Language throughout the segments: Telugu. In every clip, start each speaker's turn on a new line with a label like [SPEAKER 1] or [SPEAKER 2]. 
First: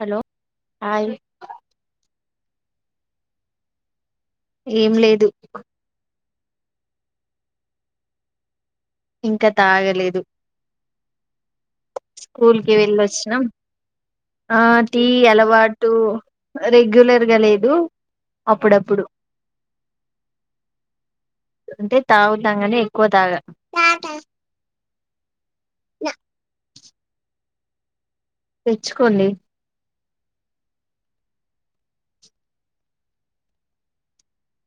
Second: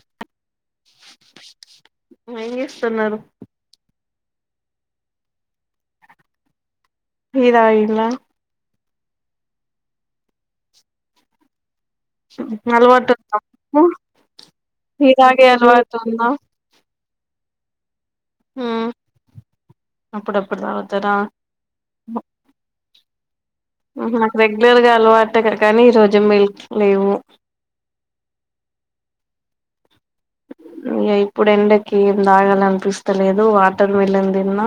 [SPEAKER 1] హలో హాయ్
[SPEAKER 2] ఏం చేస్తున్నరు
[SPEAKER 1] ఏం లేదు
[SPEAKER 2] టి తాగిల్లా
[SPEAKER 1] ఇంకా తాగలేదు స్కూల్ కి
[SPEAKER 2] అలవాటు ఉందా
[SPEAKER 1] వెళ్ళొచ్చినం ఆ టీ అలవాటు రెగ్యులర్గా లేదు
[SPEAKER 2] హా
[SPEAKER 1] అప్పుడప్పుడు
[SPEAKER 2] అప్పుడు అప్పుడు తాగుతర
[SPEAKER 1] అంటే తాగుతా కానీ ఎక్కువ తాగా
[SPEAKER 2] ఉహు నాకు రెగ్యులర్ గా అలవాటు కానీ ఈ రోజు మిల్క్ లేవు
[SPEAKER 1] తెచ్చుకోండి
[SPEAKER 2] ఇ ఇప్పుడు ఎండకి ఏం తాగాలనిపిస్తలేదు వాటర్ మిల్లన్ తిన్నా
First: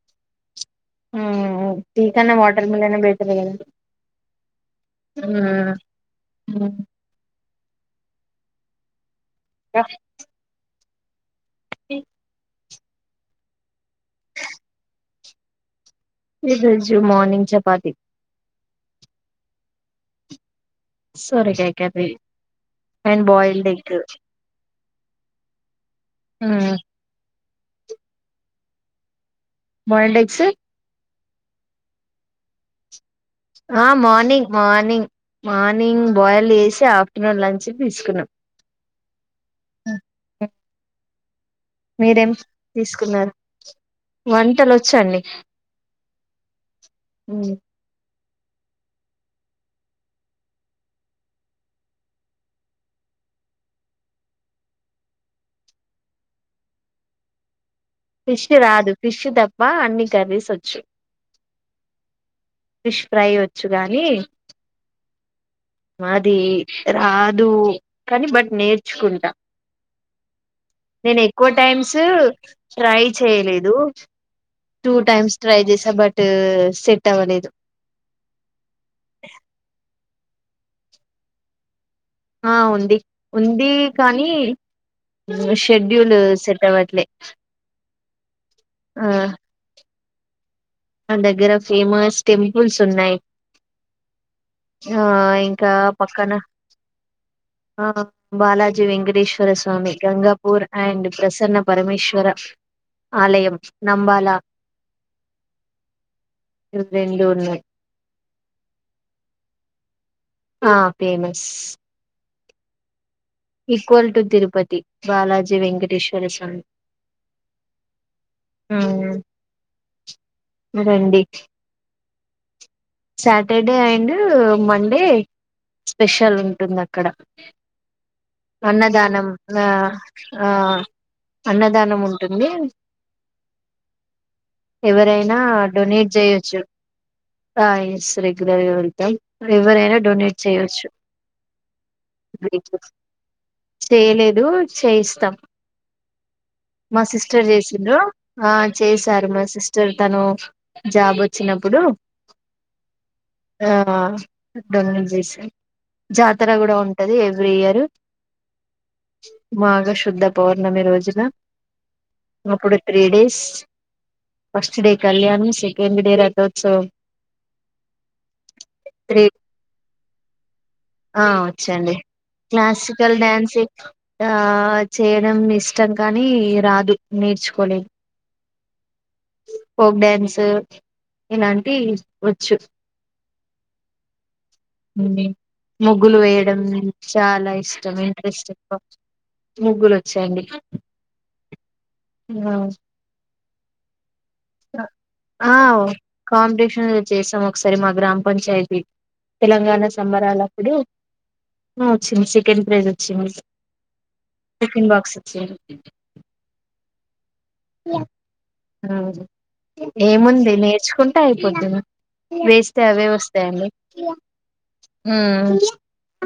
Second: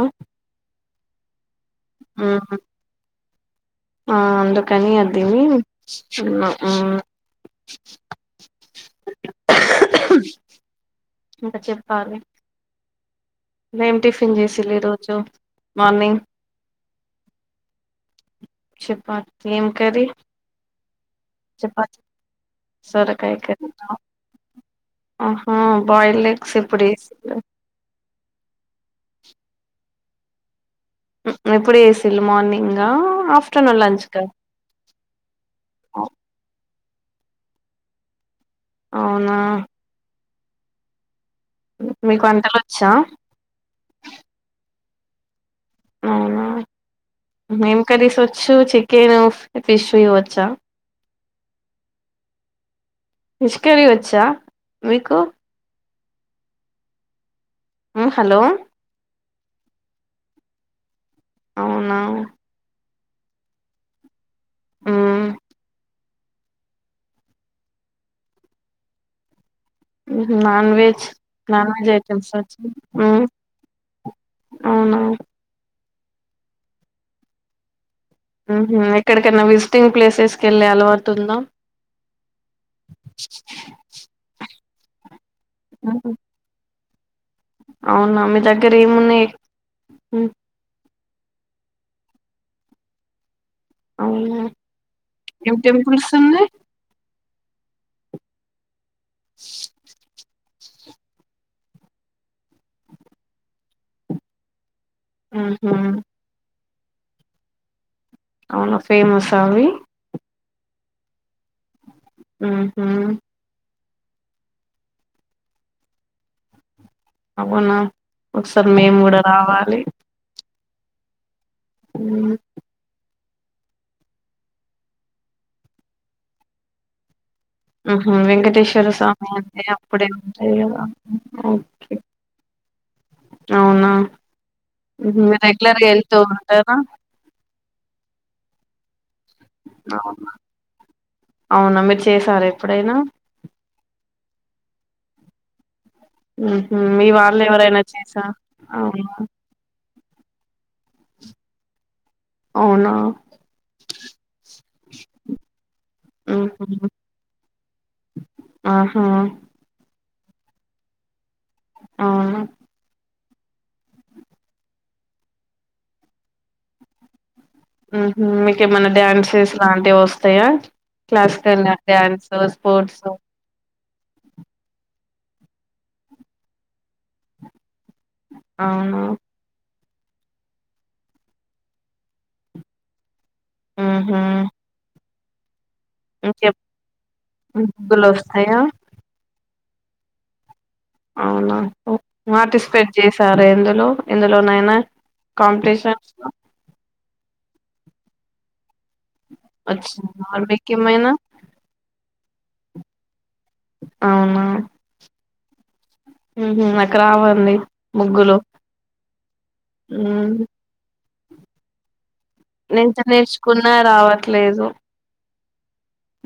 [SPEAKER 1] ఉమ్ టి కన్న వాటర్ మిలన్ ఏ బెటర్ కదా
[SPEAKER 2] ఆ అందుకని అది తిని
[SPEAKER 1] ఉమ్
[SPEAKER 2] ఉన్న ఉ
[SPEAKER 1] రా
[SPEAKER 2] ఇంకా చెప్పాలి ఎం టిఫిన్ చేసీన్లు ఈరోజు
[SPEAKER 1] ఈరోజు మార్నింగ్ చపాతి
[SPEAKER 2] చెపాతి ఏం కర్రీ
[SPEAKER 1] సొరకాయ
[SPEAKER 2] చెపాతి
[SPEAKER 1] కర్రీ అండ్
[SPEAKER 2] సొరకాయ
[SPEAKER 1] బాయిల్డ్
[SPEAKER 2] కర్రీ నా
[SPEAKER 1] ఎగ్
[SPEAKER 2] ఆహా బాయిల్డ్ ఎగ్స్
[SPEAKER 1] ఉమ్
[SPEAKER 2] ఎప్పుడు చేశారు
[SPEAKER 1] బాయిల్డ్ ఎగ్స్
[SPEAKER 2] ఉ ఎప్పుడు వేసళు మార్నింగా ఆఫ్టర్నూన్
[SPEAKER 1] ఆ
[SPEAKER 2] లంచ్ కా
[SPEAKER 1] మార్నింగ్ మార్నింగ్ మార్నింగ్ బాయిల్ చేసి ఆ ఆఫ్టర్నూన్ లంచ్ కి తీసుకున్నా
[SPEAKER 2] అవునా
[SPEAKER 1] ఉ
[SPEAKER 2] మీకు
[SPEAKER 1] మీరేం
[SPEAKER 2] వంటలు వచ్చా
[SPEAKER 1] తీసుకున్నారు వంటలో వ చ్చ అండి
[SPEAKER 2] అవునా మేం okay so fish chicken fish ఇవ్వచ్చా ఫిష్ కర్రీ వచ్చా మీకు ఉమ్, హలో
[SPEAKER 1] ఫిష్ రాదు ఫిష్ తప్ప అన్ని కర్రీస్ వచ్చు
[SPEAKER 2] అవునా
[SPEAKER 1] ఫిష్ ఫ్రై వచ్చు గానీ
[SPEAKER 2] హ్మ్మ్
[SPEAKER 1] అది రాదు కాని బట్ నేర్చుకుంటా
[SPEAKER 2] నాన్ వెజ్
[SPEAKER 1] నేను ఎక్కువ
[SPEAKER 2] నాన్ వెజ్
[SPEAKER 1] టైమ్స్
[SPEAKER 2] ఐటమ్స్ వచ్చా
[SPEAKER 1] ట్రై
[SPEAKER 2] ఉమ్,
[SPEAKER 1] చేయలేదు టూ
[SPEAKER 2] అవునా
[SPEAKER 1] టైమ్స్ ట్రై చేసా బట్ సెట్ అవ్వలేదు
[SPEAKER 2] ఎక్కడికన్నా విజిటింగ్ ప్లేసెస్కి వెళ్లే అలవాటుందా
[SPEAKER 1] ఆ ఉంది ఉంది కానీ
[SPEAKER 2] ఉహు,
[SPEAKER 1] షెడ్యూల్ సెట్ అవ్వట్లేదు
[SPEAKER 2] అవునా మీ దగ్గర ఏమున్నాయి
[SPEAKER 1] ఆ దగ్గర ఫేమస్ టెంపుల్స్ ఉన్నాయి
[SPEAKER 2] అవునా
[SPEAKER 1] ఆ
[SPEAKER 2] ఏం
[SPEAKER 1] ఇంకా
[SPEAKER 2] టెంపుల్స్
[SPEAKER 1] పక్కన
[SPEAKER 2] ఉన్నాయి
[SPEAKER 1] ఆ బాలాజీ వెంకటేశ్వర స్వామి గంగా పూర్ అండ్ ప్రసన్న పరమేశ్వర ఆలయం నంబాలా
[SPEAKER 2] ఆహా
[SPEAKER 1] తిరువెంగళూరుని
[SPEAKER 2] అవును ఫేమస్ ఆ అవి
[SPEAKER 1] ఆ ఫేమస్
[SPEAKER 2] ఆ హ
[SPEAKER 1] ఈక్వల్ టు తిరుపతి బాలాజీ వెంకటేశ్వర స్వామి
[SPEAKER 2] అవునా ఒకసారి మేము
[SPEAKER 1] మ్మ్
[SPEAKER 2] కూడా రావాలి
[SPEAKER 1] రండి
[SPEAKER 2] అ
[SPEAKER 1] సాటర్డే అండ్ మండే స్పెషల్ ఉంటుంది అక్కడ
[SPEAKER 2] ఉహు వెంకటేశ్వర
[SPEAKER 1] అన్నదానం
[SPEAKER 2] స్వామి అంటే
[SPEAKER 1] ఆ
[SPEAKER 2] అప్పుడే
[SPEAKER 1] ఆ
[SPEAKER 2] ఉంటాయి కదా ఓకే
[SPEAKER 1] అన్నదానం ఉంటుంది అ
[SPEAKER 2] అవునా హుహు.
[SPEAKER 1] ఎవరైనా
[SPEAKER 2] మీరు రెగ్యులర్ గా
[SPEAKER 1] డొనేట్
[SPEAKER 2] వెళ్తూ
[SPEAKER 1] చేయొచ్చు
[SPEAKER 2] ఉంటారా
[SPEAKER 1] ఎస్ రెగ్యులర్గా ఎవరైనా
[SPEAKER 2] అవునా
[SPEAKER 1] డొనేట్ చెయచ్చు
[SPEAKER 2] అవునా మీరు చేసారా ఎప్పుడైనా
[SPEAKER 1] చేయలేదు చేయిస్తాం
[SPEAKER 2] ఉహు
[SPEAKER 1] మా
[SPEAKER 2] మీ వాళ్ళు
[SPEAKER 1] సిస్టర్
[SPEAKER 2] ఎవరైనా
[SPEAKER 1] చేసిండ్రు
[SPEAKER 2] చేసా
[SPEAKER 1] ఆ
[SPEAKER 2] అవునా
[SPEAKER 1] చేసారు మా సిస్టర్ తను జాబ్ వ వచ్చినప్పుడు
[SPEAKER 2] అవునా
[SPEAKER 1] ఆ డొనేట్ చేసా జాతర
[SPEAKER 2] ఉహు
[SPEAKER 1] కూడా ఉంటది ఎవ్రీ ఇయర్
[SPEAKER 2] ఆహా
[SPEAKER 1] మాఘ శుద్ధ పౌర్ణమి రోజున
[SPEAKER 2] అవునా
[SPEAKER 1] అప్పుడు త్రీ డేస్ ఫస్ట్ డే కళ్యాణం సెకండ్ డే రథోత్సవం
[SPEAKER 2] మీకేమన్నా
[SPEAKER 1] త్రీ
[SPEAKER 2] డ్యాన్సెస్ లాంటివి వస్తాయా
[SPEAKER 1] ఆ
[SPEAKER 2] క్లాసికల్
[SPEAKER 1] వచ్చండి
[SPEAKER 2] డ్యాన్స్ స్పోర్ట్స్
[SPEAKER 1] క్లాసికల్ డ్యాన్స్ ఆ చేయడం ఇష్టం కానీ రాదు నేర్చుకోలే
[SPEAKER 2] అవునా
[SPEAKER 1] ఫోక్ డ్యాన్స్ ఇలాంటి వచ్చు
[SPEAKER 2] ఆ హ
[SPEAKER 1] ముగ్గులు వేయడం చాలా ఇష్టం
[SPEAKER 2] ముగ్గులు
[SPEAKER 1] ఇంట్రెస్ట్
[SPEAKER 2] వస్తాయా
[SPEAKER 1] ఎక్కువ ముగ్గులు వచ్చాయండి
[SPEAKER 2] అవునా పార్టిసిపేట్ చేసారా ఎందులో ఎందులోనైనా
[SPEAKER 1] ఆ
[SPEAKER 2] కాంపిటీషన్స్ లో
[SPEAKER 1] కాంపిటిషన్ చేసాం ఒక ఒకసారి మా గ్రామ పంచాయతీ తెలంగాణ
[SPEAKER 2] వచ్చిందా
[SPEAKER 1] సంబరాల
[SPEAKER 2] మీకు
[SPEAKER 1] అప్పుడు
[SPEAKER 2] ఏమైనా
[SPEAKER 1] మా చిన్న చి కెన్ ప్రైజ్ వచ్చింది
[SPEAKER 2] అవునా
[SPEAKER 1] సరే
[SPEAKER 2] ఉహా నాకు రావండి ముగ్గులు ఉమ్
[SPEAKER 1] ఏముంది నేర్చుకుంటే అయిపోత్తది వేస్తే
[SPEAKER 2] ఎంత
[SPEAKER 1] అవే వస్తాయండి
[SPEAKER 2] నేర్చుకున్నా రావట్లేదు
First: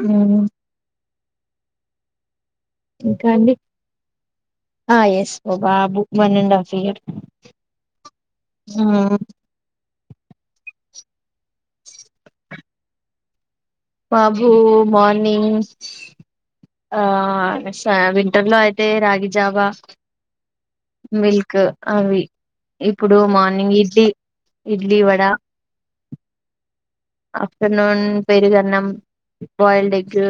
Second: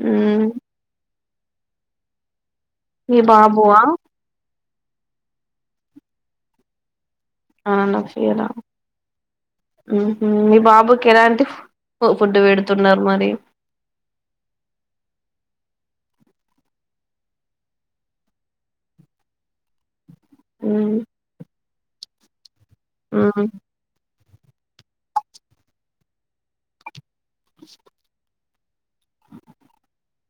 [SPEAKER 1] ఆ
[SPEAKER 2] ఉమ్ ఈ
[SPEAKER 1] ఇంకా అండి
[SPEAKER 2] బాబువా
[SPEAKER 1] ఆ ఎస్ మా బాబు one and half year
[SPEAKER 2] one and half year మీ బాబుకి ఎలాంటి ఫుడ్డు పెడుతున్నారు మరి
[SPEAKER 1] బాబు మార్నింగ్ ఆ శా వింటర్లో అయితే రాగి జావా
[SPEAKER 2] ఉమ్
[SPEAKER 1] మిల్క్ అవి ఇప్పుడు
[SPEAKER 2] ఉమ్
[SPEAKER 1] మార్నింగ్ ఇడ్లీ ఇడ్లీ వడ ఆఫ్టర్నూన్ పెరుగన్నం బాయిల్డ్ ఎగ్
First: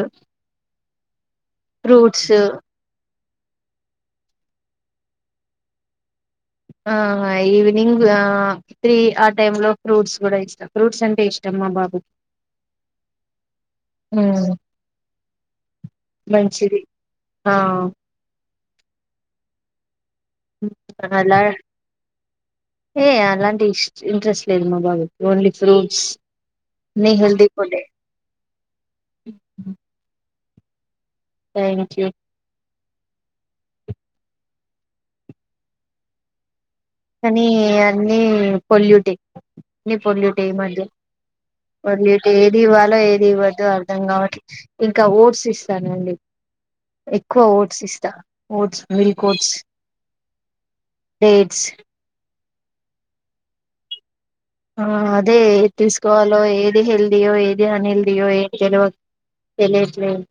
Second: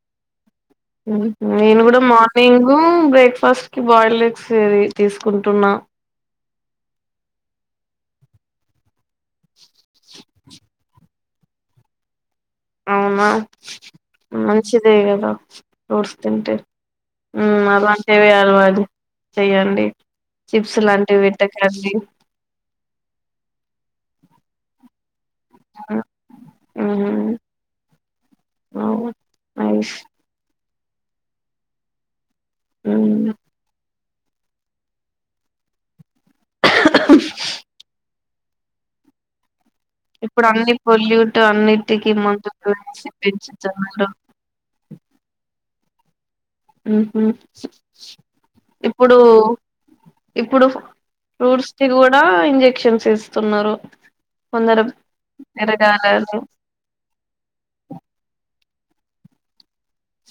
[SPEAKER 2] నేను కూడా
[SPEAKER 1] ఫ్రూట్స్
[SPEAKER 2] మార్నింగ్ బ్రేక్ ఫస్ట్ కి బాయిల్ ఎగ్స్ ఏది తీసుకుంటున్నా
[SPEAKER 1] ఆ ఈవినింగ్ తీ ఆ టై లో ఫ్రూట్స్ కూడా ఇస్తా ఫ్రూట్స్ అంటే ఇష్టం చమ్మా బాబు
[SPEAKER 2] అవునా మంచిదే గదా ఓట్స్ తింటే
[SPEAKER 1] మంచిది ఆ
[SPEAKER 2] అలాంటేవి అలవాదు చెయ్యండి చిప్స్ లాంటివి
[SPEAKER 1] అలా
[SPEAKER 2] పెట్టకండి
[SPEAKER 1] ఏ అలాంటి ఇంట్రెస్ట్ లేదు మా బాబు ఓన్లీ ఫ్రూట్స్ ని హెల్ది ఫుడ్
[SPEAKER 2] అవు అవిష్
[SPEAKER 1] థ్యాంక్ యూ
[SPEAKER 2] అ
[SPEAKER 1] కానీ అన్నీ పొల్యూటి నీ పొల్యూట్
[SPEAKER 2] ఇప్పుడు అన్ని
[SPEAKER 1] ఈమధ్య
[SPEAKER 2] పొల్యూట్ అన్నిటికి
[SPEAKER 1] పొల్యూట్ ఏది
[SPEAKER 2] మందులు
[SPEAKER 1] ఇవ్వాలో
[SPEAKER 2] వేసి
[SPEAKER 1] ఏది ఇవ్వద్దు అర్ధం
[SPEAKER 2] పెంచుతున్నారు
[SPEAKER 1] కావట్లే ఇంకా ఓట్స్ ఇస్తానండి
[SPEAKER 2] మ్మ్
[SPEAKER 1] ఎక్కువ ఓట్స్ ఇస్తా ఓట్స్
[SPEAKER 2] ఇప్పుడు
[SPEAKER 1] మిల్క్ ఓట్స్
[SPEAKER 2] ఇప్పుడు
[SPEAKER 1] డేట్స్
[SPEAKER 2] ఫ్రూట్స్ కి కూడా ఇంజక్షన్స్ ఇస్తున్నారు కొందరు
[SPEAKER 1] ఆ అదే ఎది
[SPEAKER 2] పెరగాలని
[SPEAKER 1] తీసుకోవాలో ఏది హెల్దీయో ఏది అన్హెల్దీయో ఏ తెలువదు తెలియట్లేదు.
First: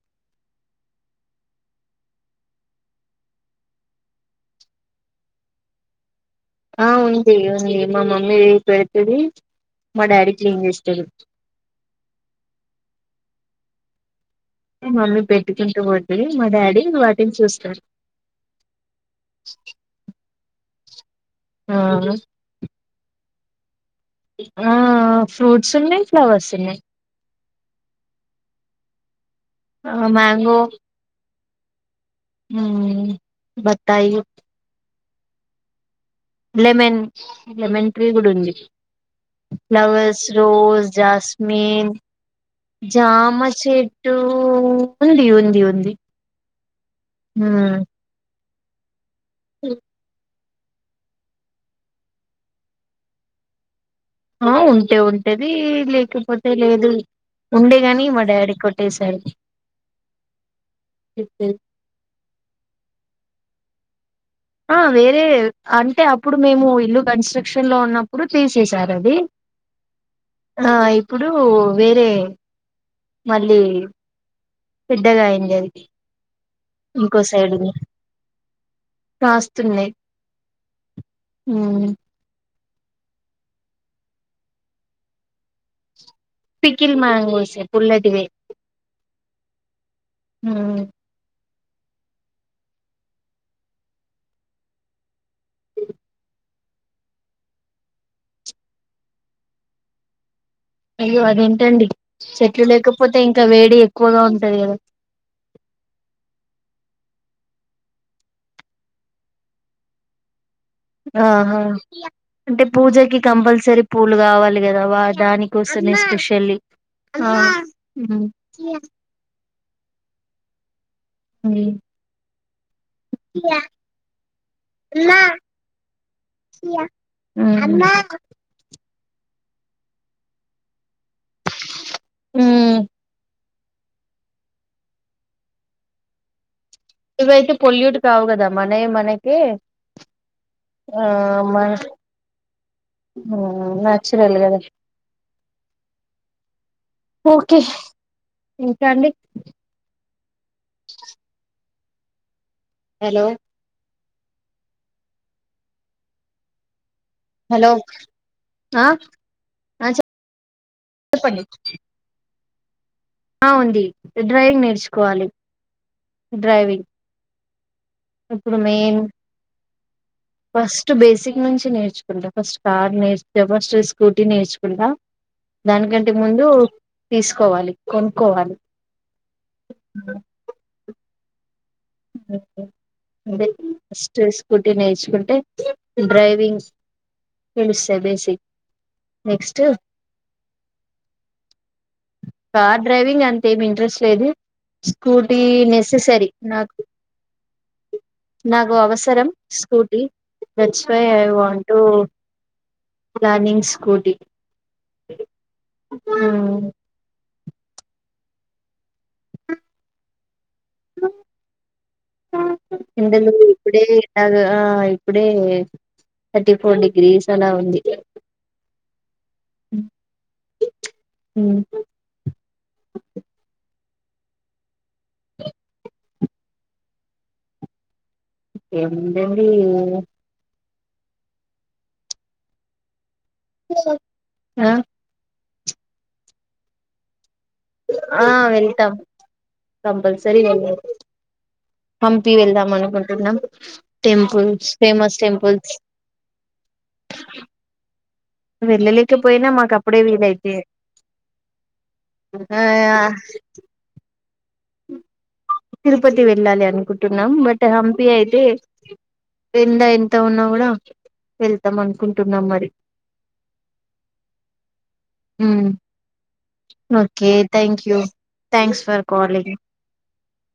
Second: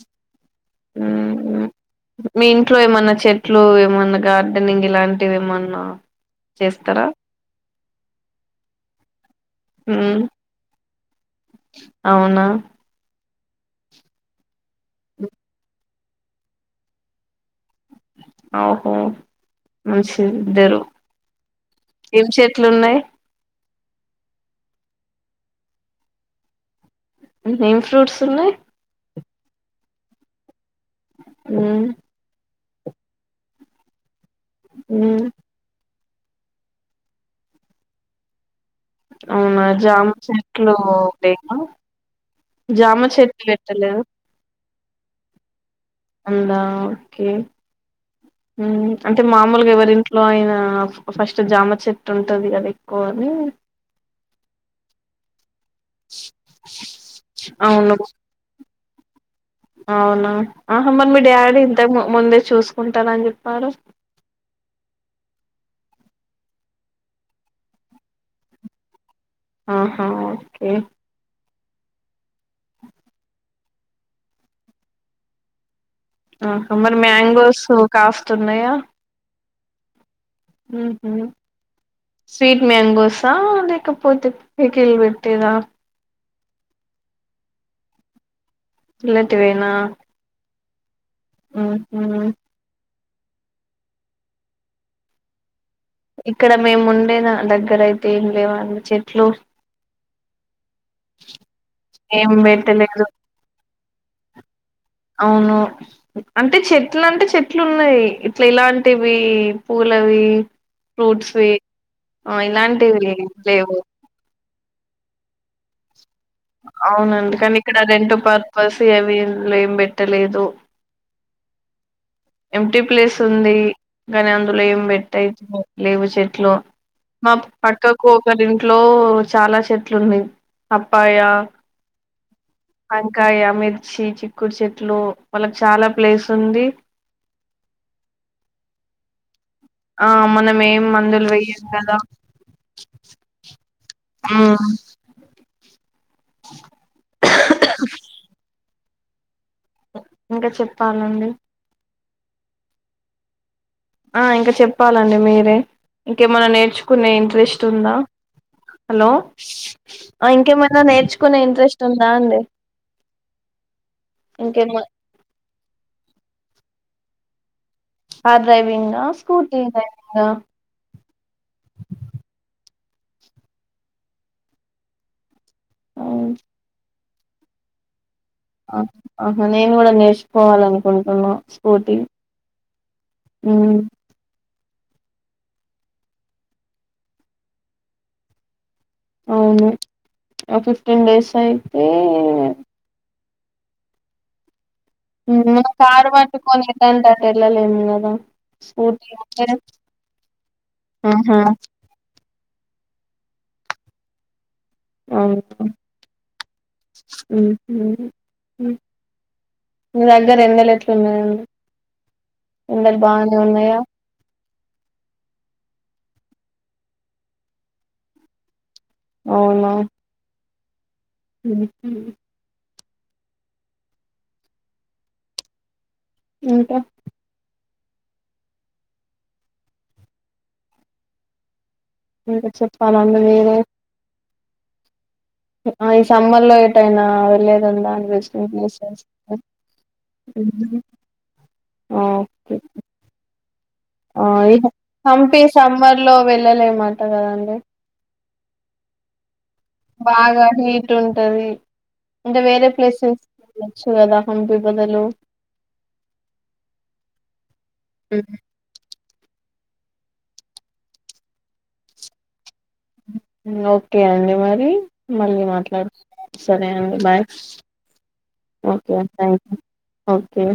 [SPEAKER 2] హ్మ్మ్ మీ ఇంట్లో ఏమన్నా చెట్లు ఏమన్నా గార్డెనింగ్ ఇలాంటివి ఏమన్నా
[SPEAKER 1] ఆ
[SPEAKER 2] చేస్తారా
[SPEAKER 1] ఉంది ఉంది మా మమ్మీ పెడుతది. మా
[SPEAKER 2] మ్మ్
[SPEAKER 1] డాడీ క్లీన్ చేస్తడు.
[SPEAKER 2] అవునా
[SPEAKER 1] మమ్మీ పెట్టుకుంటూ పోద్ది మా డాడీ వాటిని చూస్తారు
[SPEAKER 2] అ ఓహో మంచిగా ఇద్దరు
[SPEAKER 1] ఆ
[SPEAKER 2] ఏమి చెట్లు ఉన్నాయి
[SPEAKER 1] ఆ ఫ్రూట్స్ ఉన్నాయి ఫ్లవర్స్ ఉన్నాయి.
[SPEAKER 2] ఏం ఫ్రూట్స్ ఉన్నాయి.
[SPEAKER 1] ఆ మ్యాంగో
[SPEAKER 2] హ్మ్మ్
[SPEAKER 1] బత్తాయి
[SPEAKER 2] హ్మ్మ్
[SPEAKER 1] లెమన్ లెమన్ ట్రీ కూడా ఉంది.
[SPEAKER 2] అవునా జామ
[SPEAKER 1] ఫ్లవర్స్,
[SPEAKER 2] చెట్లు
[SPEAKER 1] రోజ్,
[SPEAKER 2] లేవా
[SPEAKER 1] జాస్మిన్. జామ
[SPEAKER 2] చెట్లు పెట్టలేదు
[SPEAKER 1] చెట్టు ఉంది ఉంది ఉంది.
[SPEAKER 2] ఉందా! ఓకే
[SPEAKER 1] మ్మ్
[SPEAKER 2] అంటే మామూలుగా ఎవరింట్లో అయినా ఆ ఫస్ట్ జామ చెట్టు ఉంటుంది కదా ఎక్కువ అని
[SPEAKER 1] ఆ ఉంటే ఉంటది లేకపోతే లేదు ఉండే
[SPEAKER 2] అవును
[SPEAKER 1] గాని మా డాడీ కొట్ ట్టేసాడు.
[SPEAKER 2] అవునా ఆహా మరి మీ డాడీ ఇంతగ ము ముందే చూసుకుంటారని చెప్పారు.
[SPEAKER 1] వేరే అంటే అప్పుడు మేము ఇల్లు కన్స్ట్రక్షన్ లో ఉన్నప్పుడు తీసేసారు అది
[SPEAKER 2] ఆహా ఓకే
[SPEAKER 1] ఆ ఇప్పుడు వేరే మళ్ళీ పెద్దగా అయింది. అది
[SPEAKER 2] ఆహా మరి
[SPEAKER 1] ఇంకో సైడ్
[SPEAKER 2] మ్యాంగోస్ కాస్తున్నాయా?
[SPEAKER 1] తున్నాయి.
[SPEAKER 2] హు హుమ్ స్వీట్ మ్యాంగోస లేకపోతే పీకీలు పెట్టేదా.
[SPEAKER 1] Pickle mangoes పుల్లటివే.
[SPEAKER 2] పుల్లటివేనా
[SPEAKER 1] హ్మ్.
[SPEAKER 2] ఉహుం ఇక్కడ మేము ఉండేద దగ్గర అయితే ఏం లేవండి చెట్లు
[SPEAKER 1] అయ్యో అదేంటండి
[SPEAKER 2] ఏం
[SPEAKER 1] చెట్లు
[SPEAKER 2] పెట్టలేదు
[SPEAKER 1] లేకపోతే ఇంకా వేడి ఎక్కువగా ఉంటది కదా
[SPEAKER 2] అవును అంటే చె ట్లూ అంటే చెట్లు ఉన్నాయి. ఇట్లా ఇలాంటివి పూలవి ఫ్రూట్స్వి
[SPEAKER 1] ఆహా
[SPEAKER 2] ఆ
[SPEAKER 1] అంటే
[SPEAKER 2] ఇలాంటివి
[SPEAKER 1] పూజకి
[SPEAKER 2] లేవు
[SPEAKER 1] కంపల్సరీ పూలు కావాలి కదా వా దానికి కోసమే స్పెషల్
[SPEAKER 2] అవునండి కానీ ఇక్కడ రెంట్ పర్పస్ అవి ఏం వీళ్లు ఏం బెట్టలేదు.
[SPEAKER 1] ఉమ్
[SPEAKER 2] ఎంప్టీ ప్లేస్ ఉంది కానీ అందులో ఏం
[SPEAKER 1] ఇవైతే
[SPEAKER 2] పెట్టేటివి లేవు చెట్లు మామ్ పక్కకు ఒకరింట్లో చాలా చెట్లు ఉన్నాయి పప్పాయ, వంకాయ, మీర్ చ్చి, చిక్కుడు చెట్లు వాళ్ళకి చాలా ప్లేస్ ఉంది.
[SPEAKER 1] ఇవైతే పొల్యూట్ కావు కదా మనయి మనకే
[SPEAKER 2] ఆ మనం ఏం మందులు వేయ్యం కదా!
[SPEAKER 1] హ్మ్ నేచురల్ గదా.
[SPEAKER 2] మ్
[SPEAKER 1] ఓకే ఇంకా అండి.
[SPEAKER 2] ఇంకా చెప్పాలండి.
[SPEAKER 1] హలో
[SPEAKER 2] ఆ ఇంకా చెప్పాలండి మీరే ఇంకేమన్నా నేర్చుకునే ఇంట్రెస్ట్
[SPEAKER 1] హలో
[SPEAKER 2] ఉందా.
[SPEAKER 1] ఆ
[SPEAKER 2] హలో
[SPEAKER 1] ఆ
[SPEAKER 2] ఇంకేమైనా నేర్చుకునే
[SPEAKER 1] చెప్పండి
[SPEAKER 2] ఇంట్రెస్ట్ ఉందా అండి.
[SPEAKER 1] ఆ ఉంది డ్రైవింగ్
[SPEAKER 2] ఇంకేమ
[SPEAKER 1] నేర్చుకోవాలి డ్రైవింగ్
[SPEAKER 2] కార్
[SPEAKER 1] ఇప్పుడు మెయిన్
[SPEAKER 2] డ్రైవింగా స్కూటీ డ్రైవింగా
[SPEAKER 1] ఫస్ట్ బేసిక్ నుంచి నేర్చుకుంటా ఫస్ట్ కార్ నేర్చబస్ట్రీ స్కూటీ నేర్చుకుంటా దానికంటే
[SPEAKER 2] ఉమ్
[SPEAKER 1] ముందు తీసుకోవాలి కొన్
[SPEAKER 2] ఆ ఆహా నేను కూడా నేర్చుకోవాలనుకుంటున్నా స్కూటీ మ్
[SPEAKER 1] [unintelligible] స్కూటీ నేర్చుకుంటే డ్రైవింగ్ తేలుస్తాయి బేసిక్ నెక్స్ట్
[SPEAKER 2] అవును ఓ ఫిఫ్టీన్ డేస్ అయితే
[SPEAKER 1] కార్ డ్రైవింగ్ అంత ఏమి ఇంట్రెస్ట్ లేది.
[SPEAKER 2] మ్ కారు వట్టుకొని ఎట్ అంటే అటు వెళ్ళలేము కదా!
[SPEAKER 1] నాకు
[SPEAKER 2] స్కూటీ
[SPEAKER 1] అవసరం
[SPEAKER 2] ఉంటే
[SPEAKER 1] స్కూటీ దట్స్ వై ఐ
[SPEAKER 2] ఆహా
[SPEAKER 1] వాంటూ ప్లానింగ్ స్కూటీ
[SPEAKER 2] ఆహా ఉహుం మీ దగ్గర ఎండేలు ఎట్లా ఉన్నాయండి. ఎండలు బాగానే ఉన్నాయా,
[SPEAKER 1] ఆ ఇప్పుడే థర్టీ ఫోర్ డిగ్రీస్ అలా ఉంది.
[SPEAKER 2] అవును [unintelligible]
[SPEAKER 1] [unintelligible]
[SPEAKER 2] ఇంకా
[SPEAKER 1] ఏముంది అండీ
[SPEAKER 2] ఇంకా చెప్పాలండి మీరే
[SPEAKER 1] ఆ
[SPEAKER 2] ఆ ఈ సమ్మర్ లో ఏటైనా వేల వెల్డండాన్
[SPEAKER 1] ఆ
[SPEAKER 2] విష్ మీ
[SPEAKER 1] వెళ్తాం
[SPEAKER 2] టేషన్
[SPEAKER 1] కంపల్సరీ వెళ్తాం
[SPEAKER 2] వి
[SPEAKER 1] హంపి వెళ్దాం అనుకుంటున్నాం
[SPEAKER 2] ఓే
[SPEAKER 1] temples famous
[SPEAKER 2] Hampi
[SPEAKER 1] temples
[SPEAKER 2] summer లో వెళ్ళి పిల్లలు ఏమాంటాలేరా అండి
[SPEAKER 1] నువ్వు వెళ లేక పోయినా మ
[SPEAKER 2] బాగా హీట్ ఉంటది అంటే
[SPEAKER 1] ఆ
[SPEAKER 2] వేరే ప్లేసెస్ వెళ్చ్చు కదా హంపి బదులు
[SPEAKER 1] తిరుపతి వెళ్ళాలి అనుకుంటున్నాం బట్ హంపీ అయితే, ఎండ ఎంత ఉన్నా కూడా వెళ్తాం అనుకుంటున్నాం మరి
[SPEAKER 2] ఓకే అండి మరి మళ్ళీ మాట్లాడు సరే అండి bye
[SPEAKER 1] okay thank you thanks
[SPEAKER 2] okay
[SPEAKER 1] for
[SPEAKER 2] thank
[SPEAKER 1] calling,
[SPEAKER 2] you okay